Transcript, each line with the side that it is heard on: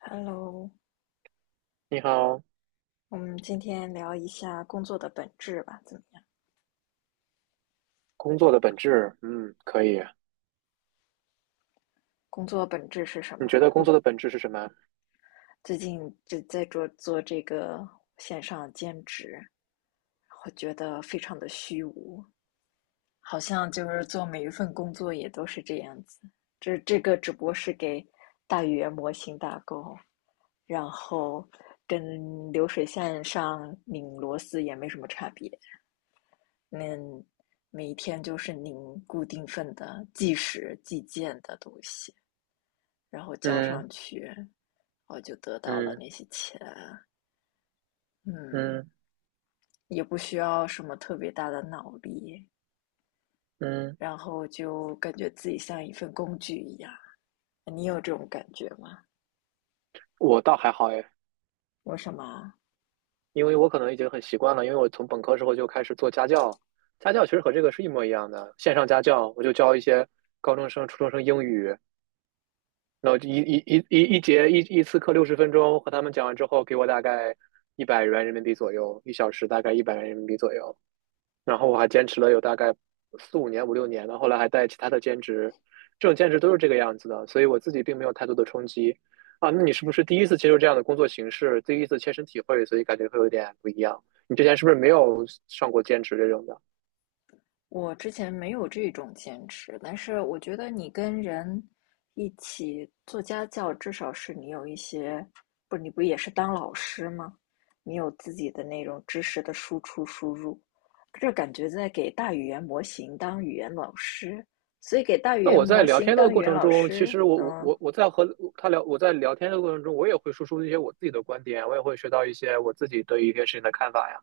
left: Hello，
right: 你好，
left: 我们今天聊一下工作的本质吧，怎么样？
right: 工作的本质，嗯，可以。
left: 工作本质是什
right: 你
left: 么
right: 觉
left: 啊？
right: 得工
left: 我
right: 作的本质是什么？
left: 最近就在做做这个线上兼职，我觉得非常的虚无，好像就是做每一份工作也都是这样子。这个只不过是给大语言模型打勾，然后跟流水线上拧螺丝也没什么差别。嗯，每天就是您固定份的计时计件的东西，然后交
right: 嗯
left: 上去，我就得到了
right: 嗯
left: 那些钱。嗯，
right: 嗯
left: 也不需要什么特别大的脑力，
right: 嗯，
left: 然后就感觉自己像一份工具一样。你有这种感觉吗？
right: 我倒还好哎，
left: 为什么？
right: 因为我可能已经很习惯了，因为我从本科时候就开始做家教，家教其实和这个是一模一样的，线上家教，我就教一些高中生、初中生英语，然后一节一次课60分钟，和他们讲完之后，给我大概一百元人民币左右，1小时大概一百元人民币左右，然后我还坚持了有大概4、5年、5、6年的，后来还带其他的兼职，这种兼职都是这个样子的，所以我自己并没有太多的冲击。啊，那你是不是第一次接受这样的工作形式，第一次切身体会，所以感觉会有点不一样？你之前是不是没有上过兼职这种的？
left: 我之前没有这种坚持，但是我觉得你跟人一起做家教，至少是你有一些，不，你不也是当老师吗？你有自己的那种知识的输出输入，这感觉在给大语言模型当语言老师，所以给大语
right: 那
left: 言
right: 我在
left: 模
right: 聊
left: 型
right: 天的
left: 当语
right: 过
left: 言
right: 程
left: 老
right: 中，其
left: 师，
right: 实我我我我在和他聊，我在聊天的过程中，我也会输出一些我自己的观点，我也会学到一些我自己对于一些事情的看法呀。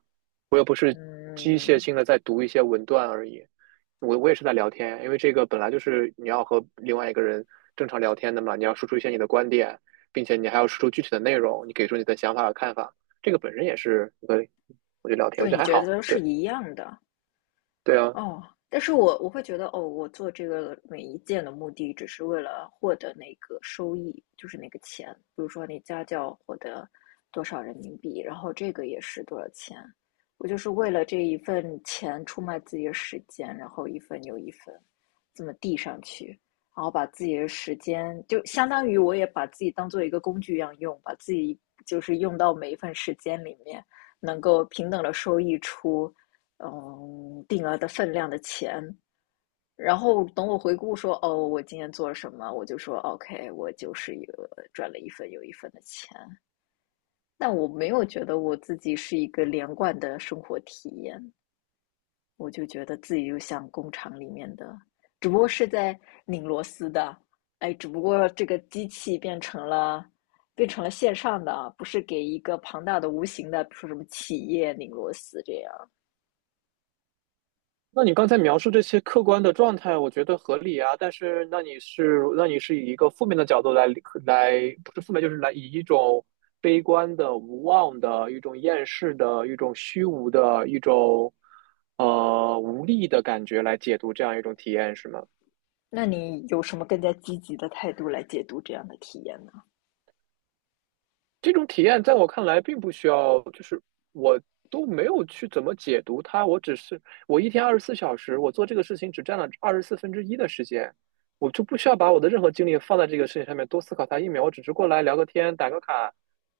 right: 机械
left: 嗯，
right: 性的在读一些文段而已。我也是在聊天，因为这个本来就是你要和另外一个人正常聊天的嘛，你要输出一些你的观点，并且你还要输出具体的内容，你给出你的想法和看法，这个本身也是一个，我觉得聊天，
left: 就
right: 我觉
left: 你
right: 得还
left: 觉得
right: 好。
left: 都是
right: 对
left: 一样的，
right: 对啊，
left: 哦，但是我会觉得，哦，我做这个每一件的目的只是为了获得那个收益，就是那个钱。比如说你家教获得多少人民币，然后这个也是多少钱，我就是为了这一份钱出卖自己的时间，然后一份又一份这么递上去，然后把自己的时间，就相当于我也把自己当做一个工具一样用，把自己就是用到每一份时间里面，能够平等的收益出。定额的分量的钱。然后等我回顾说，哦，我今天做了什么，我就说，OK，我就是一个赚了一份又一份的钱。但我没有觉得我自己是一个连贯的生活体验，我就觉得自己就像工厂里面的，只不过是在拧螺丝的，哎，只不过这个机器变成了线上的啊，不是给一个庞大的无形的，比如说什么企业拧螺丝这样。
right: 那你刚才描述这些客观的状态，我觉得合理啊。但是，那你是以一个负面的角度来，不是负面，就是来以一种悲观的、无望的、一种厌世的、一种虚无的、一种无力的感觉来解读这样一种体验，是吗？
left: 那你有什么更加积极的态度来解读这样的体验呢？
right: 这种体验在我看来并不需要，就是我都没有去怎么解读它，我只是我一天24小时，我做这个事情只占了1/24的时间，我就不需要把我的任何精力放在这个事情上面多思考它1秒，我只是过来聊个天、打个卡，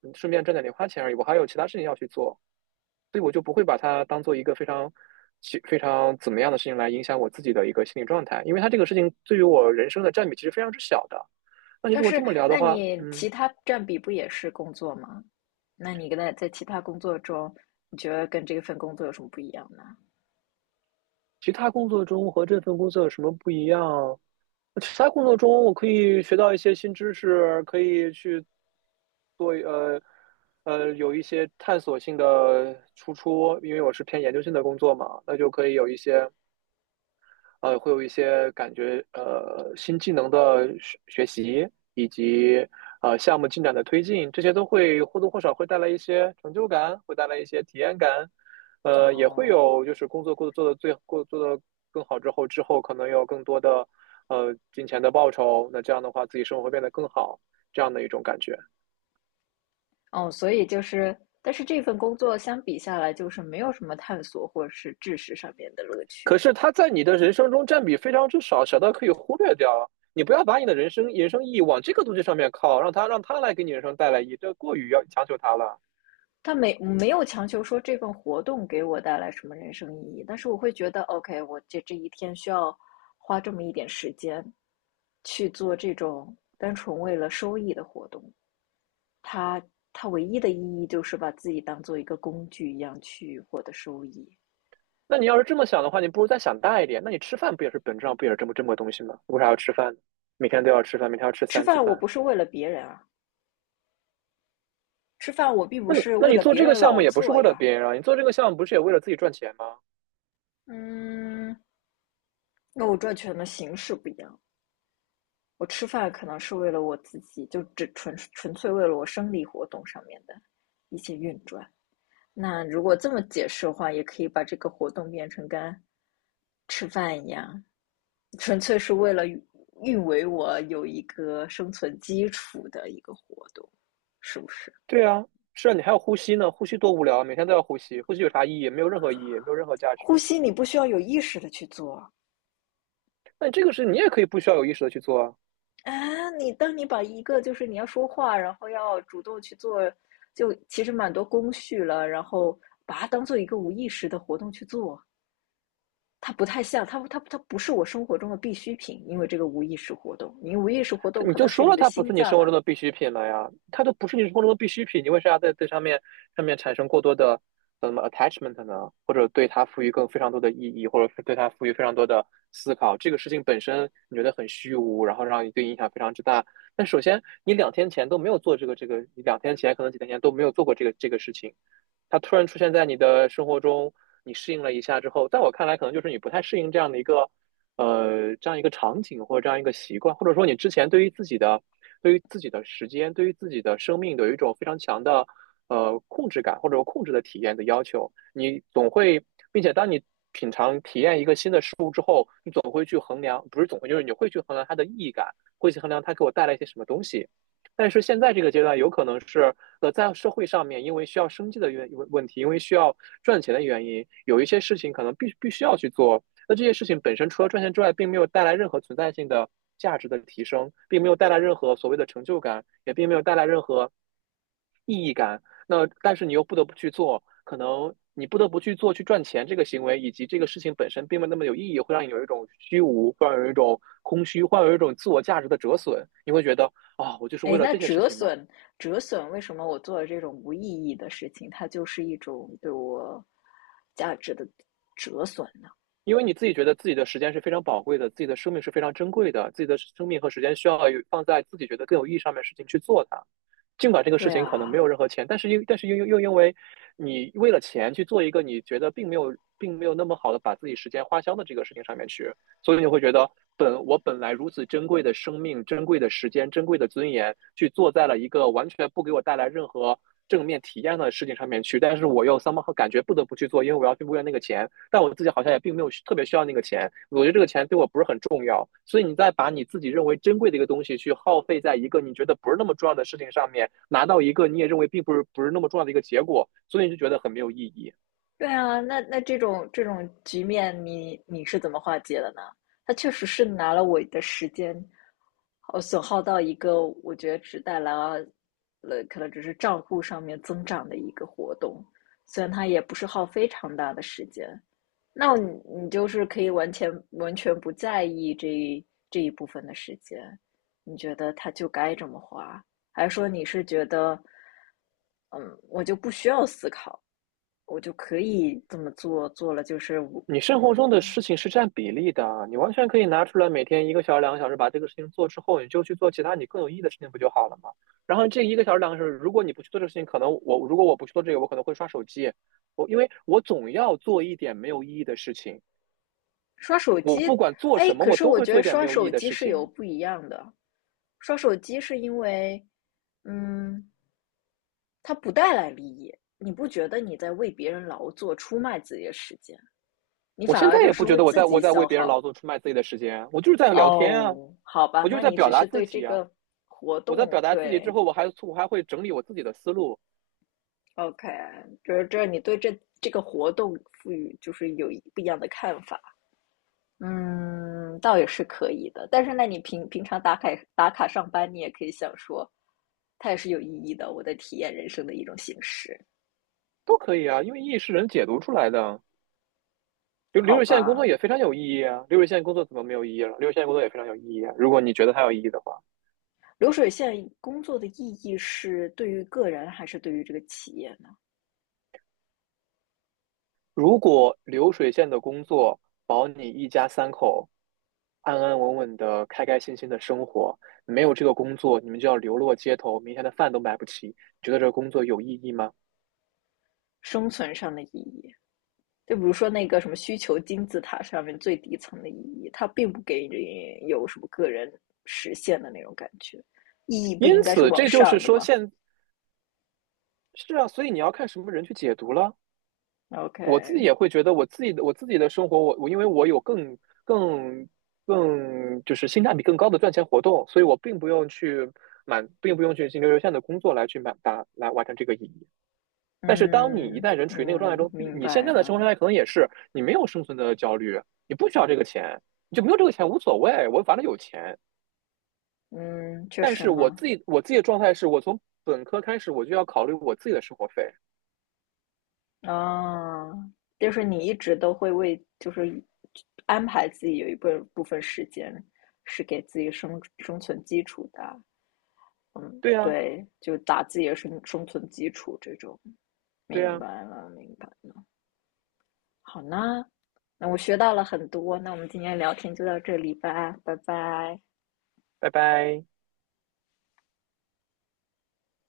right: 顺便赚点零花钱而已，我还有其他事情要去做，所以我就不会把它当做一个非常非常怎么样的事情来影响我自己的一个心理状态，因为它这个事情对于我人生的占比其实非常之小的。那你
left: 但
right: 如果这
left: 是，
right: 么聊的
left: 那
right: 话，
left: 你
right: 嗯。
left: 其他占比不也是工作吗？那你跟他在其他工作中，你觉得跟这份工作有什么不一样呢？
right: 其他工作中和这份工作有什么不一样？其他工作中我可以学到一些新知识，可以去做有一些探索性的输出，因为我是偏研究性的工作嘛，那就可以有一些会有一些感觉新技能的学习，以及项目进展的推进，这些都会或多或少会带来一些成就感，会带来一些体验感，也会
left: 哦
right: 有就是工作过得做的最过做的更好之后，之后可能有更多的金钱的报酬，那这样的话自己生活会变得更好，这样的一种感觉。
left: 哦，所以就是，但是这份工作相比下来，就是没有什么探索或者是知识上面的乐趣
right: 可
left: 啊。
right: 是它在你的人生中占比非常之少，小到可以忽略掉啊。你不要把你的人生意义往这个东西上面靠，让它来给你人生带来意义，这过于要强求它了。
left: 他没有强求说这份活动给我带来什么人生意义，但是我会觉得，OK，我这一天需要花这么一点时间去做这种单纯为了收益的活动，它它唯一的意义就是把自己当做一个工具一样去获得收益。
right: 那你要是这么想的话，你不如再想大一点。那你吃饭不也是本质上不也是这么个东西吗？为啥要吃饭，每天都要吃饭，每天要吃
left: 吃
right: 三次
left: 饭我
right: 饭。
left: 不是为了别人啊，吃饭我并不
right: 那你
left: 是
right: 那
left: 为
right: 你
left: 了
right: 做
left: 别
right: 这个
left: 人
right: 项目
left: 劳
right: 也不是
left: 作
right: 为了
left: 呀，
right: 别人啊，你做这个项目不是也为了自己赚钱吗？
left: 嗯，那我赚钱的形式不一样，我吃饭可能是为了我自己，就只纯粹为了我生理活动上面的一些运转。那如果这么解释的话，也可以把这个活动变成跟吃饭一样，纯粹是为了运维我有一个生存基础的一个活动，是不是？
right: 对啊，是啊，你还要呼吸呢，呼吸多无聊啊，每天都要呼吸，呼吸有啥意义？没有任何意义，没有任何价值。
left: 呼吸你不需要有意识的去做，
right: 那这个事你也可以不需要有意识的去做啊。
left: 啊，你当你把一个就是你要说话，然后要主动去做，就其实蛮多工序了，然后把它当做一个无意识的活动去做，它不太像，它不是我生活中的必需品，因为这个无意识活动，你无意识活动
right: 你
left: 可
right: 就
left: 能是
right: 说
left: 你
right: 了
left: 的
right: 它不
left: 心
right: 是你
left: 脏
right: 生活
left: 啊，
right: 中的必需品了呀，它都不是你生活中的必需品，你为啥要在这上面产生过多的什么 attachment 呢？或者对它赋予更非常多的意义，或者对它赋予非常多的思考？这个事情本身你觉得很虚无，然后让你对影响非常之大。但首先，你两天前都没有做这个，你两天前可能几天前都没有做过这个事情，它突然出现在你的生活中，你适应了一下之后，在我看来，可能就是你不太适应这样的一个这样一个场景或者这样一个习惯，或者说你之前对于自己的时间、对于自己的生命有一种非常强的控制感或者控制的体验的要求，你总会，并且当你品尝体验一个新的事总会去衡量，不是总会，就是你会去衡量它的意义感，会去衡量它给我带来一些什么东西。但是现在这个阶段，有可能是在社会上面，因为需要生计的问题，因为需要赚钱的原因，有一些事情可能必须要去做。那这些事情本身除了赚钱之外，并没有带来任何存在性的价值的提升，并没有带来任何所谓的成就感，也并没有带来任何意义感。那但是你又不得不去做，可能你不得不去做去赚钱这个行为，以及这个事情本身并没有那么有意义，会让你有一种虚无，会让你有一种空虚，会让你有一种自我价值的折损。你会觉得啊、哦我就是
left: 哎，
right: 为了
left: 那
right: 这些事
left: 折
right: 情吗？
left: 损折损，为什么我做了这种无意义的事情，它就是一种对我价值的折损呢？
right: 因为你自己觉得自己的时间是非常宝贵的，自己的生命是非常珍贵的，自己的生命和时间需要有放在自己觉得更有意义上面的事情去做它。尽管这个事
left: 对
right: 情可能没
left: 啊，
right: 有任何钱，但是又因为你为了钱去做一个你觉得并没有那么好的把自己时间花销的这个事情上面去，所以你会觉得本来如此珍贵的生命、珍贵的时间、珍贵的尊严，去做在了一个完全不给我带来任何正面体验的事情上面去，但是我又 somehow 感觉不得不去做，因为我要去为了那个钱。但我自己好像也并没有特别需要那个钱，我觉得这个钱对我不是很重要，所以你再把你自己认为珍贵的一个东西去耗费在一个你觉得不是那么重要的事情上面，拿到一个你也认为并不是那么重要的一个结果，所以你就觉得很没有意义。
left: 对啊，那这种局面你，你是怎么化解的呢？他确实是拿了我的时间，损耗到一个我觉得只带来了可能只是账户上面增长的一个活动，虽然它也不是耗非常大的时间，那你就是可以完全不在意这一部分的时间，你觉得他就该这么花，还是说你是觉得，嗯，我就不需要思考，我就可以这么做，做了就是我
right: 你生活
left: 嗯，
right: 中的事情是占比例的，你完全可以拿出来每天一个小时、两个小时把这个事情做之后，你就去做其他你更有意义的事情不就好了吗？然后这一个小时、两个小时，如果你不去做这个事情，可能我如果我不去做这个，我可能会刷手机，因为我总要做一点没有意义的事情。
left: 刷手
right: 我
left: 机，
right: 不管做
left: 哎，
right: 什么，
left: 可
right: 我
left: 是
right: 都
left: 我
right: 会
left: 觉
right: 做
left: 得
right: 一点没
left: 刷
right: 有意义
left: 手
right: 的
left: 机
right: 事
left: 是有
right: 情。
left: 不一样的，刷手机是因为，嗯，它不带来利益，你不觉得你在为别人劳作、出卖自己的时间？你
right: 我
left: 反
right: 现
left: 而
right: 在
left: 就
right: 也
left: 是
right: 不觉
left: 为
right: 得我
left: 自
right: 在我
left: 己
right: 在为
left: 消
right: 别人劳
left: 耗。
right: 动、出卖自己的时间啊，我就是在聊天啊，
left: 哦，好吧，
right: 我就是
left: 那
right: 在
left: 你只
right: 表达
left: 是
right: 自
left: 对这
right: 己啊。
left: 个活
right: 我在
left: 动，
right: 表达自己之
left: 对
right: 后，我还会整理我自己的思路，
left: ，OK，就是这你对这个活动赋予就是有一不一样的看法。嗯，倒也是可以的。但是那你平常打卡上班，你也可以想说，它也是有意义的，我在体验人生的一种形式，
right: 都可以啊，因为意义是人解读出来的啊。流流
left: 好
right: 水线工作
left: 吧？
right: 也非常有意义啊，流水线工作怎么没有意义了？流水线工作也非常有意义啊。如果你觉得它有意义的话，
left: 流水线工作的意义是对于个人还是对于这个企业呢？
right: 如果流水线的工作保你一家三口安安稳稳的、开开心心的生活。没有这个工作，你们就要流落街头，明天的饭都买不起。你觉得这个工作有意义吗？
left: 生存上的意义。就比如说那个什么需求金字塔上面最底层的意义，它并不给你有什么个人实现的那种感觉，意义不
right: 因
left: 应该是
right: 此，
left: 往
right: 这就是
left: 上的
right: 说
left: 吗
right: 现，是啊，所以你要看什么人去解读了。我自己
left: ？OK，
right: 也会觉得，我自己的生活，我因为我有更更就是性价比更高的赚钱活动，所以我并不用去并不用去进流线的工作来去来完成这个意义。但是当你一
left: 嗯
right: 旦人处于那个状态
left: 嗯，
right: 中，
left: 明
right: 你现
left: 白
right: 在的生活
left: 了，
right: 状态可能也是你没有生存的焦虑，你不需要这个钱，你就没有这个钱无所谓，我反正有钱。
left: 嗯，确
right: 但
left: 实
right: 是我
left: 呢，
right: 自己我自己的状态是我从本科开始我就要考虑我自己的生活费。
left: 啊，就是你一直都会为就是安排自己有部分时间是给自己生存基础的，
right: 对呀，
left: 对，就打自己的生存基础这种，
right: 对
left: 明
right: 呀，
left: 白了，明白了。好呢，那我学到了很多，那我们今天聊天就到这里吧，拜拜。
right: 拜拜。